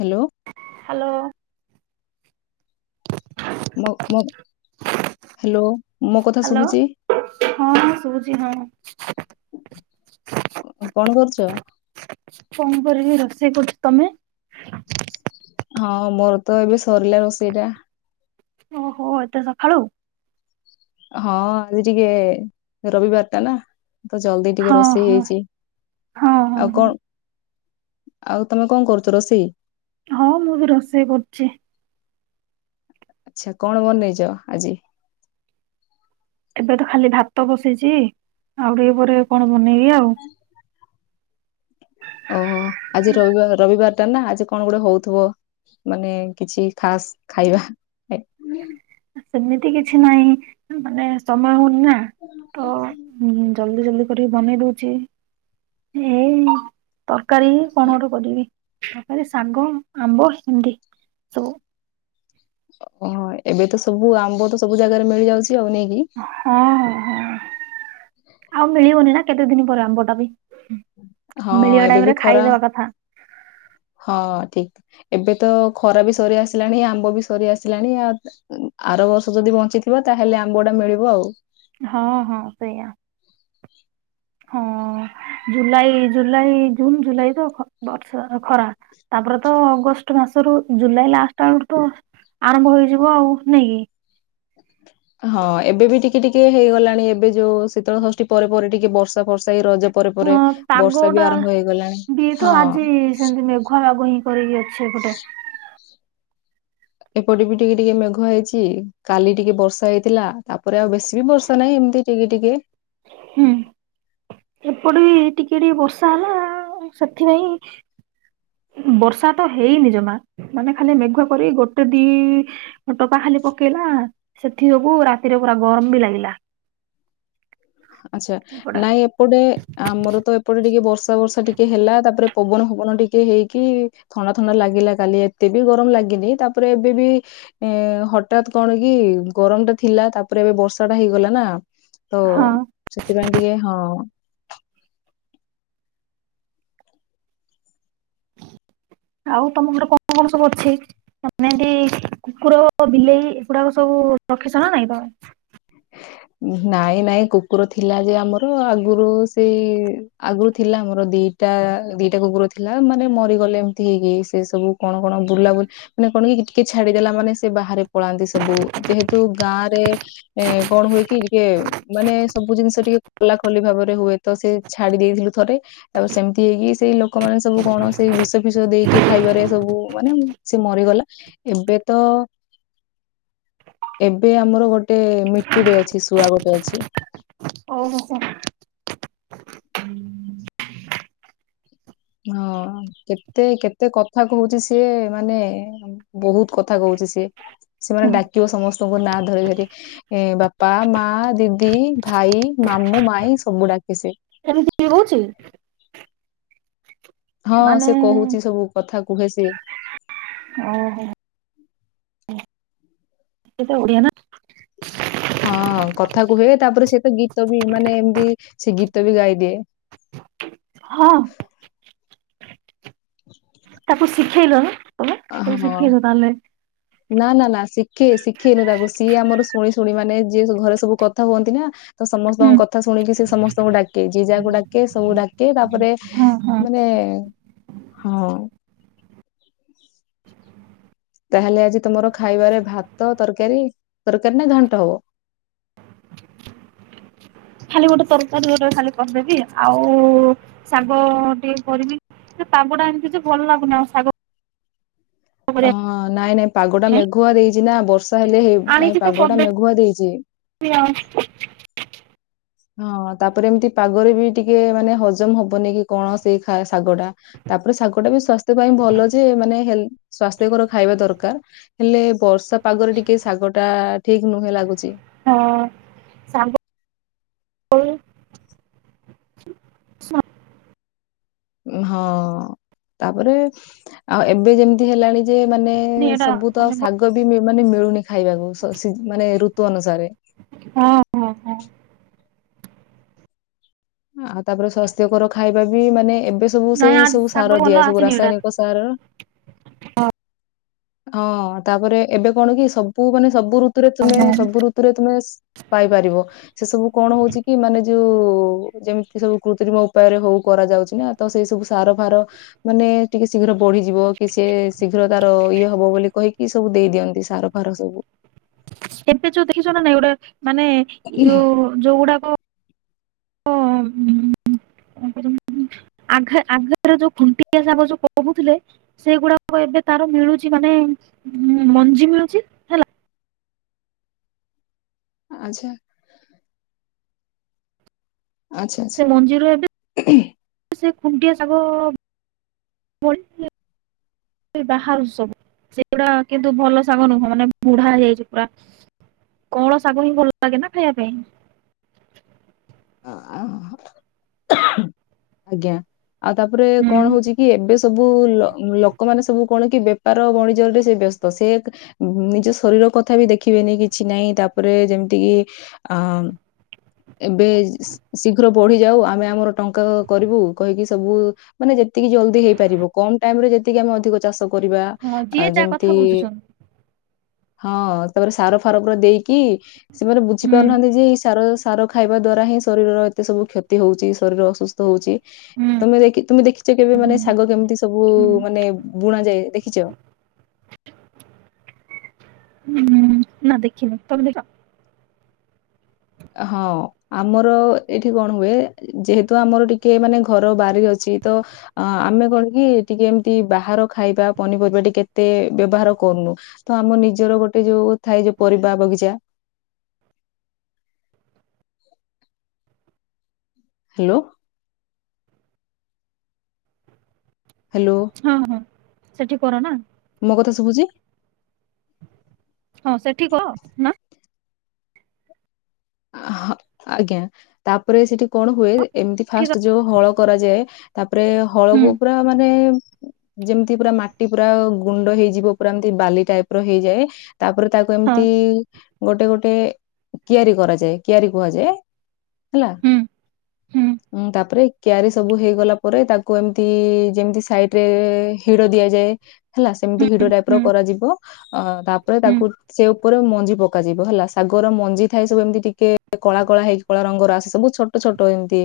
Hello hello hello ମୋ କଥା hello ଶୁଭୁଛି ହଁ ଶୁଭୁଛି ହଁ କଣ କରୁ [inaudible] କଣ କରିବି ରୋଷେଇ କର ତମେ ହଁ ମୋର ତ ଏବେ ସରିଲା ରୋଷେଇ ଟା ଓହୋ ଏ ତ ସକାଳୁ ହଁ ଆଜି ଟିକେ ରବିବାର ଟା ନା ତ ଜଲଦି ଟିକେ ହଁ ରୋଷେଇ ହଁ ହେଇଛି ହଁ ହଁ ଆଉ ହଁ କଣ [inaudible] ଆଉ ତମେ କଣ କରୁଛ ରୋଷେଇ ହଁ ମୁଁ ବି ରୋଷେଇ କରୁଛି। ଆଚ୍ଛା କଣ ବନେଇଛ ଆଜି ଏବେ ତ ଖାଲି ଭାତ ବସେଇଛି ଆଉ ଟିକେ ପରେ କଣ? ବନେଇବି ଆଉ ଓହୋ ଆଜି ରବିବାର ରବିବାର ଟା ନା ଆଜି କଣ ଗୋଟେ ହଉଥିବ ମାନେ କିଛି ଖାସ ଖାଇବା ସେମିତି କିଛି ନହିଁ। ମାନେ ସମୟ ହଉନି ନା ତ ଜଲଦି ଜଲଦି ଜଲଦି କରିକି ବନେଇ ଦଉଛି ଏଇ ତରକାରୀ କଣ ଗୋଟେ କରିବି ତରକାରୀ ଶାଗ ଆମ୍ବ ହିଣ୍ଡି ସବୁ ଓହ ଏବେ ତ ସବୁ ଆମ୍ବ ତ ସବୁ ଜାଗାରେ ମିଳିଯାଉଛି। ଆଉ ନେଇକି ହଁ ହ ହଁ ଆଉ ମିଳିବନି ନା କେତେ ଦିନ ପରେ ଆମ୍ବଟା ବି ହଁ ମିଳିବା ଏବେ ବି ଟାଇମରେ ଖରା ଖାଇଦବା କଥା ହ [inaudible] ହଁ ଠିକ ଏବେ ତ ଖରା ବି ସରି ଆସିଲାଣି ଆମ୍ବ ବି ସରି ଆସିଲାଣି ଆ ଆର ବର୍ଷ ଯଦି ବଞ୍ଚିଥିବ ତାହେଲେ ଆମ୍ବ ଟା ମିଳିବ ଆଉ ହଁ ହଁ ସେଇଆ ହଁ ଜୁଲାଇ ଜୁଲାଇ ଜୁନ ଜୁଲାଇ ତ ବର୍ଷ ଖରା ତାପରେ ତ ଅଗଷ୍ଟ ମାସରୁ ଜୁଲାଇ ଲାଷ୍ଟ ଆଳରୁ ତ ଆରମ୍ଭ ହେଇଯିବ ଆଉ ନେଇାଇକି ହଁ ଏବେ ବି ଟିକେ ଟିକେ ହେଇଗଲାଣି ଏବେ ଯୋଉ ଶୀତଳ ଷଷ୍ଠୀ ପରେ ଟିକେ ବର୍ଷା ଫର୍ଷା ଏ ହଁ ପାଗଟା ହେଇଗଲାଣି। ବି ତ ହଁ ଆଜି ସେମତି ମେଘୁଆ ବାଘୁ ହିଁ କରିକି ଅଛି ଏପଟେ ଏପଟେ ବି ଟିକେ ଟିକେ ମେଘ ହେଇଛି କାଲି ଟିକେ ବର୍ଷା ହେଇଥିଲା ତାପରେ ଆଉ ବେଶୀ ବି ବର୍ଷା ନାହିଁ ଏମିତି ଟିକେ ଟିକେ ହୁଁ। ଏପଟ ଟିକେ ଟିକେ ବର୍ଷା ହେଲା ସେଥିପାଇଁ ବର୍ଷା ତ ହେଇନି ଜମା ମାନେ ଖାଲି ମେଘୁଆ କରି ଗୋଟେ ଦି ଟପା ଖାଲି ପକେଇଲା ସେଥି ଯବୁ ରାତିରେ ପୁରା ଗରମ ବି ଲାଗିଲା ଆଚ୍ଛା ଏପଟେ ନାଇଁ। ଏପଟେ ଆମର ତ ଏପଟେ ଟିକେ ବର୍ଷା ବର୍ଷା ଟିକେ ହେଲା। ତାପରେ ପବନ ଫବନ ଟିକେ ହେଇକି ଥଣ୍ଡା ଥଣ୍ଡା ଲାଗିଲା। କାଲି ଏତେ ବି ଗରମ ଲାଗିନି। ତାପରେ ଏବେ ବି ଏ ହଠାତ କଣ କି ଗରମ ଟା ଥିଲା। ତାପରେ ଏବେ ବର୍ଷା ଟା ହେଇଗଲା ନା। ତ ହଁ ସେଥିପାଇଁ ଟିକେ ହଁ। ଆଉ ତମ ଘରେ କଣ କଣ ସବୁ ଅଛି। ଯେନ୍ତି କୁକୁର ବିଲେଇ ଏଗୁଡାକ ସବୁ ରଖିଛ ନା ନାଇଁ ତମେ? ନାଇଁ ନାଇଁ କୁକୁର ଥିଲା ଯେ ଆମର। ଆଗୁରୁ ସେଇ ଆଗୁରୁ ରୁ ଥିଲା ଆମର ଦିଟା ଦିଟା କୁକୁର ଥିଲା। ମାନେ ମରିଗଲେ ଏମିତି। ହେଇକି ସେ ସବୁ କଣ କଣ ବୁଲା ବୁଲାବୁଲି ମାନେ କଣ କି ଟିକେ ଛାଡିଦେଲା ମାନେ ସେ ବାହାରେ। ପଳାନ୍ତି ସବୁ ଯେହେତୁ ଗାଁ ରେ ଏ କଣ ହୁଏ କି ଟିକେ ମାନେ ସବୁ ଜିନିଷ ଟିକେ ଖୋଲା ଖୋଲି ଭାବରେ ହୁଏତ ସେ ଛାଡି ଦେଇଥିଲୁ ଥରେ ତାପରେ ସେମିତି ହେଇକି ସେଇ ଲୋ କମାନେ ସବୁ କଣ ସେଇ ବିଷ ଫୀସ ଦେଇ କି ଖାଇବାରେ ସବୁ ମାନେ ସେ ମରିଗଲା। ଏବେ ତ [inaudible] ଏବେ ଆମର ଗୋଟେ ମିଟୁ ଟେ ଅଛି। ଶୁଆ ଗୋ ଅଛି। [inaudible] ହଁ କେତେ କେତେ କଥା କହୁଛି। ସିଏ ମାନେ ବହୁତ କଥା କହୁଛି ସିଏ। ସି ମାନେ ଡାକିବ ସମସ୍ତଙ୍କୁ ନାଁ ଧରି ଧରି। ଏ ବାପା ମା ଦିଦି ଭାଇ ମାମୁଁ ମାଇଁ ସବୁ ଡାକେ ସେ। ଏମିତି ବି ହଉଛି? ହଁ ମାନେ ସେ କହୁଛି ସବୁ କଥା। କୁହେ ସେ ଓହୋ। ସେ ଓଡ଼ିଆ ନା। ହଁ କଥା କୁହେ। ତାପରେ ସେ ତ ଗୀତ ବି ମାନେ ଏମିତି ସେ ଗୀତ ବି ଗାଇଦିଏ। ହଁ। ତାକୁ ଶିଖେଇ ଲନା? ତମେ ସବୁ ହଁ ଶିଖେଇଛ ତାହେଲେ। ନା ନା ନା ଶିଖେ ଶିଖେଇନୁ ତାକୁ। ସିଏ ଆମର ଶୁଣି ଶୁଣି ମାନେ ଯିଏ ଘରେ ସବୁ କଥା ହୁଅନ୍ତି ନା। ତ ହୁଁ। ସମସ୍ତଙ୍କ କଥା ଶୁଣିକି ସି ସମସ୍ତଙ୍କୁ ଡାକେ। ଯିଏ ଯାହାକୁ ଡାକେ ସବୁ ଡାକେ ତାପରେ ହଁ ହଁ ମାନେ ହଁ। ତାହେଲେ ଆଜି ତମର ଖାଇବାରେ ଭାତ ତରକାରୀ ତରକାରୀ ନା ଘାଣ୍ଟ ହବ? ଖାଲି ଗୋଟେ ତରକାରୀ ଗୋଟେ ଖାଲି କରିଦେବି। ଆଉ ଶାଗ ଟିକେ କରିବି। ପାଗ ଟା ଏମିତି ଯେ ଭଲ ଲାଗୁନି, ଆଉ ଶାଗ। ହ କରିବା ନାଇଁ ନାଇଁ। ପାଗଟା ପାଇଁ ମେଘୁଆ ଦେଇଛି ନା ବର୍ଷ। ତା ହେଲେ ହେଇ ନାଇଁ ଆଣିଛି ତ ପାଗ ଟା କରିଦେବି ମେଘୁଆ ଦେଇଛି। ଆଉ ହଁ ତାପରେ ଏମିତି ପାଗରେ ବି ଟିକେ ମାନେ ହଜମ ହବନି କି କଣ। ସେଇ ଖା ଶାଗ ଟା ତାପରେ ଶାଗ ଟା ବି ସ୍ଵାସ୍ଥ୍ୟ ପାଇଁ ଭଲ। ଯେ ମାନେ ହେ ସ୍ଵାସ୍ଥ୍ୟକର ଖାଇବା ଦରକାର ହେଲେ ବର୍ଷା। ପାଗରେ ଟିକେ ଶାଗ ଟାଆ। ଠିକ ନୁହେଁ ଲାଗୁଛି। ହଁ ଶାଗ [inaudible] ହଁ ତାପରେ ଆଉ ଏବେ ଯେମିତି ହେଲାଣି। ଯେ ମାନେ ଏଇଟା ସବୁତ ମାନେ ଆଉ ଶାଗ ବି ମି। ମାନେ ମିଳୁନି ଖାଇବାକୁ, ସସେ, ମାନେ ଋତୁ ଅନୁସାରେ ହଁ, ହଁ, ହଁ। ଆଉ, ତାପରେ ସ୍ୱାସ୍ଥ୍ୟକର ଖାଇବା ବି, ମାନେ ଏବେ ସବୁ, ନାଇଁ ସେଇ ଆ ସବୁ ସାର ଶାଗ ଭଲ ଦିଆ, ସବୁ ଆସିନି ଏଇଟା ରାସାୟନିକ ସାର ହଁ, ତାପରେ ଏବେ କଣ କି ସବୁ, ମାନେ ସବୁ ଋତୁ ଋତୁରେ, ତମେ ସବୁ ଋତୁରେ, ତମେ ପାଇପାରିବ, ସେ ସବୁ କଣ ହଉଛି କି, ମାନେ ଯୋଉ [unintelligible] ଯେମିତି ସବୁ କୃତ୍ରିମ ଉପାୟରେ ହଉ କରାଯାଉଛି ନା, ତ ସେଇ ସବୁ ସାର ଫାର, ମାନେ ଟିକେ ଶୀଘ୍ର ବଢିଯିବ କି, ସେ ଶୀଘ୍ର ତାର ଇଏ ହବ ବୋଲି କହିକି, ସବୁ ଦେଇ ଦିଅନ୍ତି ସାର ଫାର ସବୁ କେତେ ଯୋଉ ଦେଖିଛ ନା, ନାଇଁ, ଗୋଟେ? ମାନେ, ଯଉ ଯୋଉ ଗୁଡାକ [unintelligible] ଯୋଉ କହୁଥିଲେ, ସେଗୁଡାକ ଏବେ ତାର ମିଳୁଛି ମାନେ ମଞ୍ଜି ମିଳୁଛି ହେଲା ଆଛା ଆଚ୍ଛା। ସେ, ମଞ୍ଜିରରୁ ଏବେ ଖୁଣ୍ଡିଆ [inaudible] କିନ୍ତୁ, ଭଲ ଶାଗ ନୁହଁ ମାନେ ବୁଢା ହେଇଯାଇଛି ପୁରା, [inaudible] ଶାଗ ହିଁ ଭଲ ଲାଗେ ନା ଖାଇବା ପାଇଁ। [inaudible] ଆଜ୍ଞା। ଆଉ, ତାପରେ କଣ ହୁଁ ହଉଛି କି, ଏବେ ସବୁ ଲୋକମାନୋନ ସବୁ କଣ କି [unintelligible] ବଣିଜରରେ, ସେ ବ୍ୟସ୍ତ, ସେ ନିଜ ଶରୀର କଥା ବି ଦେଖିବେନି, କିଛି ନାହିଁ, ତାପରେ ଯେମିତି କିି ଆ, ଏବେ ଶୀ- ଶୀଘ୍ର ବଢିଯାଉ, ଆମେ ଆମର ଟଙ୍କା କରିବୁ କହିକି, ସବୁ ମାନେ, ଯେତିକି ଜଲଦି ହେଇପାରିବ, କମ ଟାଇମ ରେ, ଯେତିକି ଆମେ ଅଧିକ ଚାଷ କରିବା ହଁ ଯିଏ ଯାହା କଥା ଯେମିତି ବୁଝୁଛନ୍ତି ହଁ, ତାପରେ ସାର ଫାର, ପୁରା ଦେଇକି ସେମାନେ ହୁଁ ବୁଝିପାରୁନାହାନ୍ତି, ଯେ ଏଇ ସାର ସାର ଖାଇବା ଦ୍ୱାରା ହିଁ ଶରୀରର ଏତେ ସବୁ କ୍ଷତି ହଉଛି, ଶରୀର ଅସୁସ୍ଥ ହଉଛି। ହୁଁ ତମେ ଦେଖୀ, ତୁମେ ଦେଖିଛ କେବେ, ମାନେ ଶାଗ କେମିତି ସବୁ ହୁଁ ମାନେ ବୁଣାଯାଏ, ଦେଖିଛ। ହୁଁ, ନା, ଦେଖିନି, ତମେ ଦେଖ। ହଁ, ଆମର ଏଠି କଣ ହୁଏ, ଯେହେତୁ ଆମର ଟିକେ ମାନେ ଘର ବାରି ଅଛି, ତ ଆମେ କଣ କି ଟିକେ ଏମିତି ବାହାର ଖାଇବା ପନିପରିବା ଟିକେ କେତେ ବ୍ୟବହାର କରୁନୁ, ତ ଆମ ନିଜର ଗୋଟେ ଯୋଉ ଥାଏ, ଯୋଉ ପରିବା ବଗିଚା ହେଲୋ ହ୍ୟାଲୋ ହଁ, ହଁ। ସେଠି, କର ନା। ମୋ, କଥା ଶୁଭୁଛି? ହଁ, ସେଠି କହ, ନା ଆଃ, ହଁ, ଆଜ୍ଞା, ତାପରେ ସେଠି କଣ ହୁଏ, ଏମିତି ସେଠି କର ଫାଷ୍ଟ ଯୋଉ, ହଳ କରାଯାଏ। ପରେ, ହୁଁ ହଳକୁ ପୁରା, ମାନେ ଯେମିତି, ପୁରା ମାଟି ପୁରା ଗୁଣ୍ଡ ହେଇଯିବ। ପୁରା ଏମିତି ବାଲି ଟାଇପ, ର ହେଇଯାଏ। ତାପରେ, ତାକୁ ହଁ ଏମିତି ଗୋଟେ, ଗୋଟେ, କିଆରି କରାଯାଏ। କିଆରି, କୁହାଯାଏ। ହେଲା, ହୁଁ ହୁଁ, ତାପରେ କିଆାରି ସବୁ ହେଇଗଲା, ପରେ ତାକୁ ଏମତି, ଯେମତି ସାଇଡ ରେ ହିଡ ଦିଆଯାଏ। ହେଲା, ସେମିତି ହୁଁ ହିଡ ଟାଇପ୍, ର ହୁଁ କରାଯିବ ୲ [unintelligible] ଅ, ତାପରେ ହୁଁ ତାକୁ, ସେ ଉପରୁ, ମଞ୍ଜି ପକାଯିବ ହେଲା ୲ ଶାଗର ମଞ୍ଜି ଥାଏ, ସବୁ ଏମତି ଟି କେ କଳା, କଳା ହେଇକି, କଳା ରଙ୍ଗର ଆସେ ସବୁ, ଛୋଟ, ଛୋଟ ଏମିତି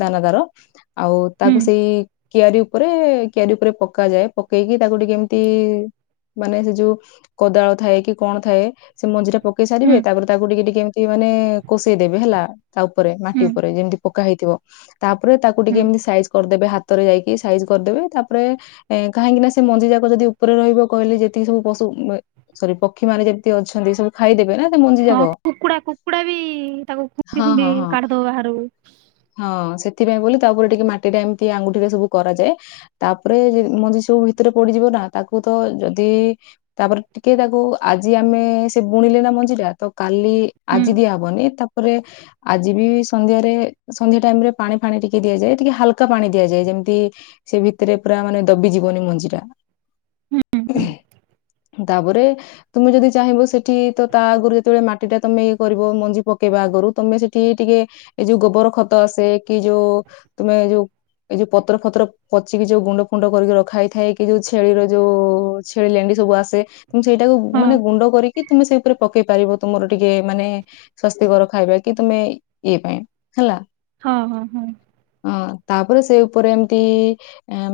ଦାନା ଦର ୲ ଆଉ, ହୁଁ ତାକୁ ସେଇ କିଆରି ଉପରେ, କିଆରି ଉପରେ ପକାଯାଏ ୲ ପକେଇକି ତାକୁ ଟିକେ, ଏମତି ମାନେ ସେ, ଯୋଉ କୋଦାଳ ଥାଏ, କି କଣ ଥାଏ, ସେ ମଞ୍ଜି ଟା ପକେଇ ସାରିବେ ହୁଁ ୲ ତାପରେ ତାକୁ ଟିକେ ଟିକେ ଏମତି, ମାନେ କଷେଇଦେବେ, ହେଲା ୲ ତା ଉପରେ, ମାଟି ହୁଁ ଉପରେ, ଯେମିତି ପକା ହେଇଥିବ ୲ ତାପରେ ତାକୁ ଟିକେ ହୁଁ ଏମତି ସାଇଜ୍ କରିଦେବେ, ହାତରେ ଯାଇକି, ସାଇଜ୍ କରିଦେବେ ତାପରେ, ଏ କାହିଁକି ନା ସେ ମଞ୍ଜି ଯାକ ଯଦି ଉପରେ ରହିବ ୲ କହିଲେ ଯେତିକି ସବୁ ପଶୁ, ସରି ପକ୍ଷୀ ମାନେ ଯେତିକି ଅଛନ୍ତି, ସବୁ ଖାଇଦେବେ ନା ୲ ଏ ମଞ୍ଜି, ହଁ ଯାକ- କୁକୁଡ଼ା, କୁକୁଡା ବି ତାକୁ, ଖୁମ୍ପି, ହଁ ଖୁମ୍ପି ହଁ ହଁ କାଢିଦବ ବାହାରକୁ ୲ ହଁ ସେଥିପାଇଁ, ବୋଲି ତାଉପରେ ଟିକେ ମାଟି ଟା ଏମତି, ଆଙ୍ଗୁଠିରେ ସବୁ କରାଯାଏ। ତାପରେ ମଞ୍ଜି ସବୁ ଭିତରେ ପଡିଯିବ, ନା ତାକୁ ତ ଯଦି ତାପରେ ଟିକେ, ତାକୁ ଆଜି ଆମେ ସେ ବୁଣିଲେ ନା ମଞ୍ଜି ଟା, ତ କାଲି ହୁଁ ଆଜି, ଦିଆ ହବନି ତା ତାପରେ, ଆଜି ବି ସନ୍ଧ୍ୟାରେ, ସନ୍ଧ୍ୟା ଟାଇମ ରେ ପାଣି ଫାଣି ଟିକେ ଦିଆଯାଏ। ଟିକେ ହାଲକା ପାଣି ଦିଆଯାଏ। ଯେମତି ସେ ଭିତରେ ପୁରା ମାନେ ଦବିଯିବନି ମଞ୍ଜି ଟା, ହୁଁ ହୁଁ ତାପରେ ତମେ ଯଦି ଚାହିଁବ, ସେଠି ତ ତା ଆଗରୁ ଯେତେବେଳେ ମାଟି ଟା ତମେ କରିବ ମଞ୍ଜି ପକେଇବା ଆଗରୁ, ତମେ ସେଠି ଟିକେ ଏଇ ଯୋଉ, ଗୋବର ଖତ ସେ କି ଯୋଉ, ତମେ ଯୋଉ ଏଇ ଯୋଉ ପତ୍ର, ଫତ୍ର ପଚିକି ଯୋଉ, ଗୁଣ୍ଡ ଫୁଣ୍ଡ କରିକି ରଖାହେଇଥାଏ। କି ଯୋଉ, ଛେଳିର ଯୋଉ, ଛେଳି ଲେଣ୍ଡି ସବୁ ଆସେ ତ, ସେଇଟାକୁ ହଁ ମାନେ, ଗୁଣ୍ଡ କରିକି ତୁମେ, ସେଇ ଉପରେ ପକେଇ ପାରିବ। ତମର ଟିକେ ମାନେ, ସ୍ବାସ୍ଥ୍ୟକର ଖାଇବା, କି ତୁମେ ଇଏ ପାଇଁ, ହେଲା ହଁ, ହଁ, ହଁ- ହଁ, ତାପରେ ସେ ଉପରେ ଏମତି,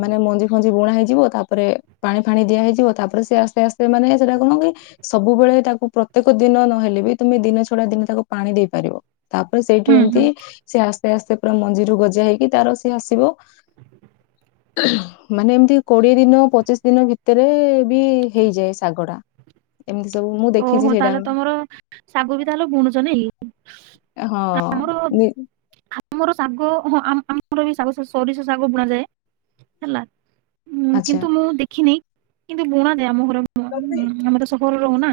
ମାନେ ମଞ୍ଜି, ଫଞ୍ଜି ବୁଣା ହେଇଯିବ। ତାପରେ ପାଣି, ଫାଣି ଦିଆ ହେଇଯିବ। ତାପରେ ସେ ଆସ୍ତେ, ଆସ୍ତେ ମାନେ ସେଟା କଣ, କି ସବୁବେଳେ ତାକୁ ପ୍ରତ୍ୟେକ ଦିନ ନହେଲେ, ବି ତମେ ଦିନ ଛଡା ଦିନ, ତାକୁ ପାଣି ଦେଇପାରିବ। ତାପରେ ସେଇଠୁ ହୁଁ ଏମତି, ହୁଁ ସିଏ ଆସ୍ତେ, ଆସ୍ତେ ପୁରା ମଞ୍ଜିରୁ ଗଜା ହେଇକି ତାର ସିଏ ଆସିବ। ମାନେ ଏମତି କୋଡିଏ ଦିନ ପଚିଶ ଦିନ ଭିତରେ ବି ହେଇଯାଏ, ଶାଗ ଟା ଏମତି- ତ, ମୁଁ ଦେଖିଛି ଓହୋ ସେଇଟା। ତାହେଲେ ତମର ଶାଗ ବି ତାହେଲେ ବୁଣୁଛ ହଁ ନାଇକି ଆମର ନି- ଆମର ଶାଗ ହଁ ଆମ୍ ଆମର ବି ଶାଗ ସବ୍ ସୋରିଷ ଶାଗ ବୁଣାଯାଏ ହେଲା ହୁଁ ଆଚ୍ଛା କିନ୍ତୁ ମୁଁ ଦେଖିନି କିନ୍ତୁ ବୁଣା ନାଇ ଆମ ଘର ମ୍ ଆମର ସହରରେ ରହୁ ନା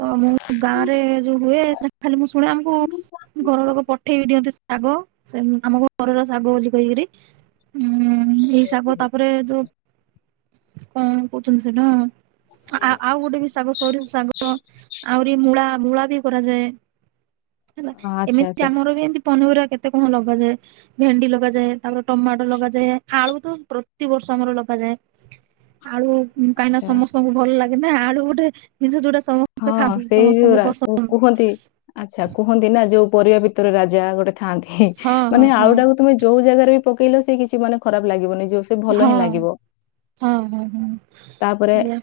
ତ ମୁଁ ଗାଁରେ ଯୋଉ ହୁଏ ସେଟା ଖାଲି ମୁଁ ଶୁଣେ ଆମକୁ ଘର ଲୋକ ପଠେଇବି ଦି ଦିଅନ୍ତି ଶାଗ ସେ ଆମ ଘରର ଶାଗ ବୋଲି କହିକରି ହୁଁ ଏଇ ଶାଗ ତାପରେ ଯୋଉ କଣ କହୁଛନ୍ତି ସେଇଟା ଆ ଆଉ ଗୋଟେ ବି ଶାଗ ସୋରିଷ ଶାଗ [unintelligible] ଆହୁରି ମୂଳା ମୂଳା ବି କରାଯାଏ ହେଲା ଆଚ୍ଛା ଏମିତି ଆଚ୍ଛା ଆମର ବି ଏମିତି ପନିପରିବା କେତେ କଣ ଲଗାଯାଏ ଭେଣ୍ଡି ଲଗାଯାଏ ତାପରେ ଟମାଟୋ ଲଗାଯାଏ ଆଳୁ ତ ପ୍ରତିିବର୍ଷ ଆମର ଲଗାଯାଏ ଆଳୁ କାହିଁକି ଆଚ୍ଛା ସମସ୍ତଙ୍କୁ ଭଲ ଲାଗେ ନା ଆଳୁ ଗୋଟେ ନିଜ ହଁ ସେଇ ଯୋଉା କୁହନ୍ତି ଆଚ୍ଛା କୁହନ୍ତି ନା ଯୋଉ ପରିବା ଭିତରେ ରାଜା ଗୋଟେ ଥାନ୍ତି ହଁ ହଁ ମାନେ ହଁ ଆଳୁଟାକୁ ତମେ ଯୋଉ ଜାଗାରେ ବି ପକେଇଲେ ସେ କିଛି ମାନ ଖରାପ ଲାଗିବନି ଯୋଉ ସେ ଭଲ ହିଁ ହଁ ଲାଗିବ ହଁ ହଁ ହଁ ତାପରେ ସେଇଆ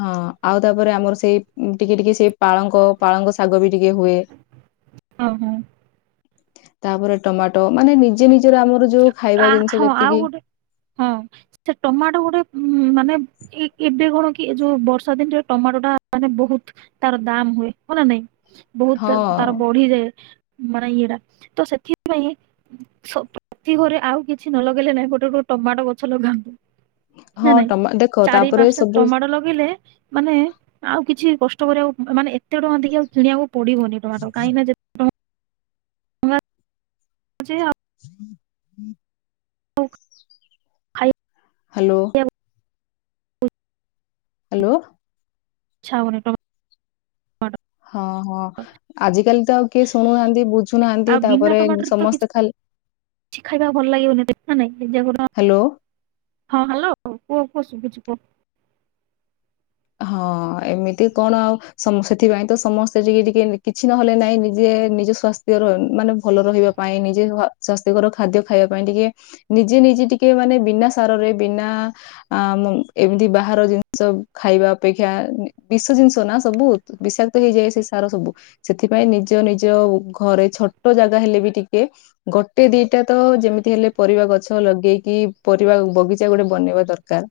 ହଁ ଆଉ ତାପରେ ଆମର ସେଇ ଟିକେ ଟିକେ ସେ ପାଳଙ୍କ ପାଳଙ୍କ ଶାଗ ବି ଟିକେ ହୁଏ ହଁ ହଁ ତାପରେ ଟମାଟୋ ମାନେ ନିଜେ ନିଜେ ହଁ ଆଉ ଗୋଟେ ହଁ ସେ ଟମାଟୋ ଗୋଟେ ମାନେ ଏ ଏବେ କଣ କି ଏ ଯୋଉ ବର୍ଷା ଦିନରେ ଟମାଟୋ ଟା ମାନେ ବହୁତ ତାର ଦାମ ହୁଏ ହ ନା ନାଇଁ ବହୁତ ତାର ହଁ ବଢିଯାଏ [unintelligible] ତ ସେଥିପାଇଁ ପ୍ରତି ଘରେ ଆଉ କିଛି ନ ଲଗେଇଲେ ନାଇଁ ଗୋଟେ ଗୋଟେ ଟମାଟୋ ଗଛ ଲଗାନ୍ତୁ ନାଇ ହଁ ନାଇଁ ଟମା ଦେଖ ଚାରି ତାପରେ ପାଞ୍ଚଟା ସବୁ ଟମାଟୋ ଲଗେଇଲେ ମାନେ ଆଉ କିଛି କଷ୍ଟ କରିବାକୁ ମାନେ ଏତେ ଟଙ୍କା ଦେଇ ଆଉ କିଣିବାକୁ ପଡିବନି ଟମାଟ କାହିଁକିନା ଯେ ଆ ହୁଁ ହୁଁ ଖାଇ ହ୍ୟାଲୋ। ହ୍ୟାଲୋ। [unintelligible] ହଁ ହଁ ଆଜିକାଲି ତ ଆଉ କିଏ ଶୁଣୁନାହାନ୍ତି ବୁଝୁନାହାନ୍ତି ଆଉ ବିନା ତାପରେ ଟମାଟରରେ ତ ସମସ୍ତେ ଖାଲି କିଛି ଖାଇବା ଭଲ ଲାଗିବନି ନା ନାଇଁ ହ୍ୟାଲୋ। ଶୁଭୁଚି କୁହ। ହଁ ଏମିତି କଣ ଆଉ ସେଥିପାଇଁ ତ ସମସ୍ତେ ଟିକେ ଟିକେ କିଛି ନହେଲେ ନାଇଁ ନିଜେ ନିଜ ସ୍ଵାସ୍ଥ୍ୟର ମାନେ ଭଲ ରହିବା ପାଇଁ ନିଜେ ସ୍ଵାସ୍ଥ୍ୟକର ଖାଦ୍ୟ ଖାଇବା ପାଇଁ ଟିକେ ନିଜେ ନିଜେ ଟିକେ ମାନେ ବିନା ସାରରେ ବିନା ଆ ଏମିତି ବାହାର ଜିନିଷ ଖାଇବା ଅପେକ୍ଷା ବିଷ ଜିନିଷ ନା ସବୁ ବିଷାକ୍ତ ହେଇଯାଏ ସେ ସାର ସବୁ ସେଥିପାଇଁ ନିଜ ନିଜ ଘରେ ଛୋଟ ଜାଗା ହେଲେ ବି ଟିକେ ଗୋଟେ ଦିଟା ତ ଯେମିତି ହେଲେ ପରିବା ଗଛ ଲଗେଇକି ପରିବା ବଗିଚା ଗୋଟେ ବନେଇବା ଦରକାର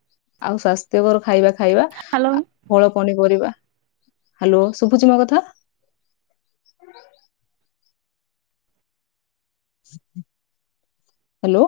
ଆଉ ସ୍ଵାସ୍ଥ୍ୟକର ଖାଇବା ଖାଇବା। ହ୍ୟାଲୋ। ଫଳ ପନିପରିବା। ହ୍ୟାଲୋ ସୁଭୁଚି ମୋ କଥା? ହ୍ୟାଲୋ।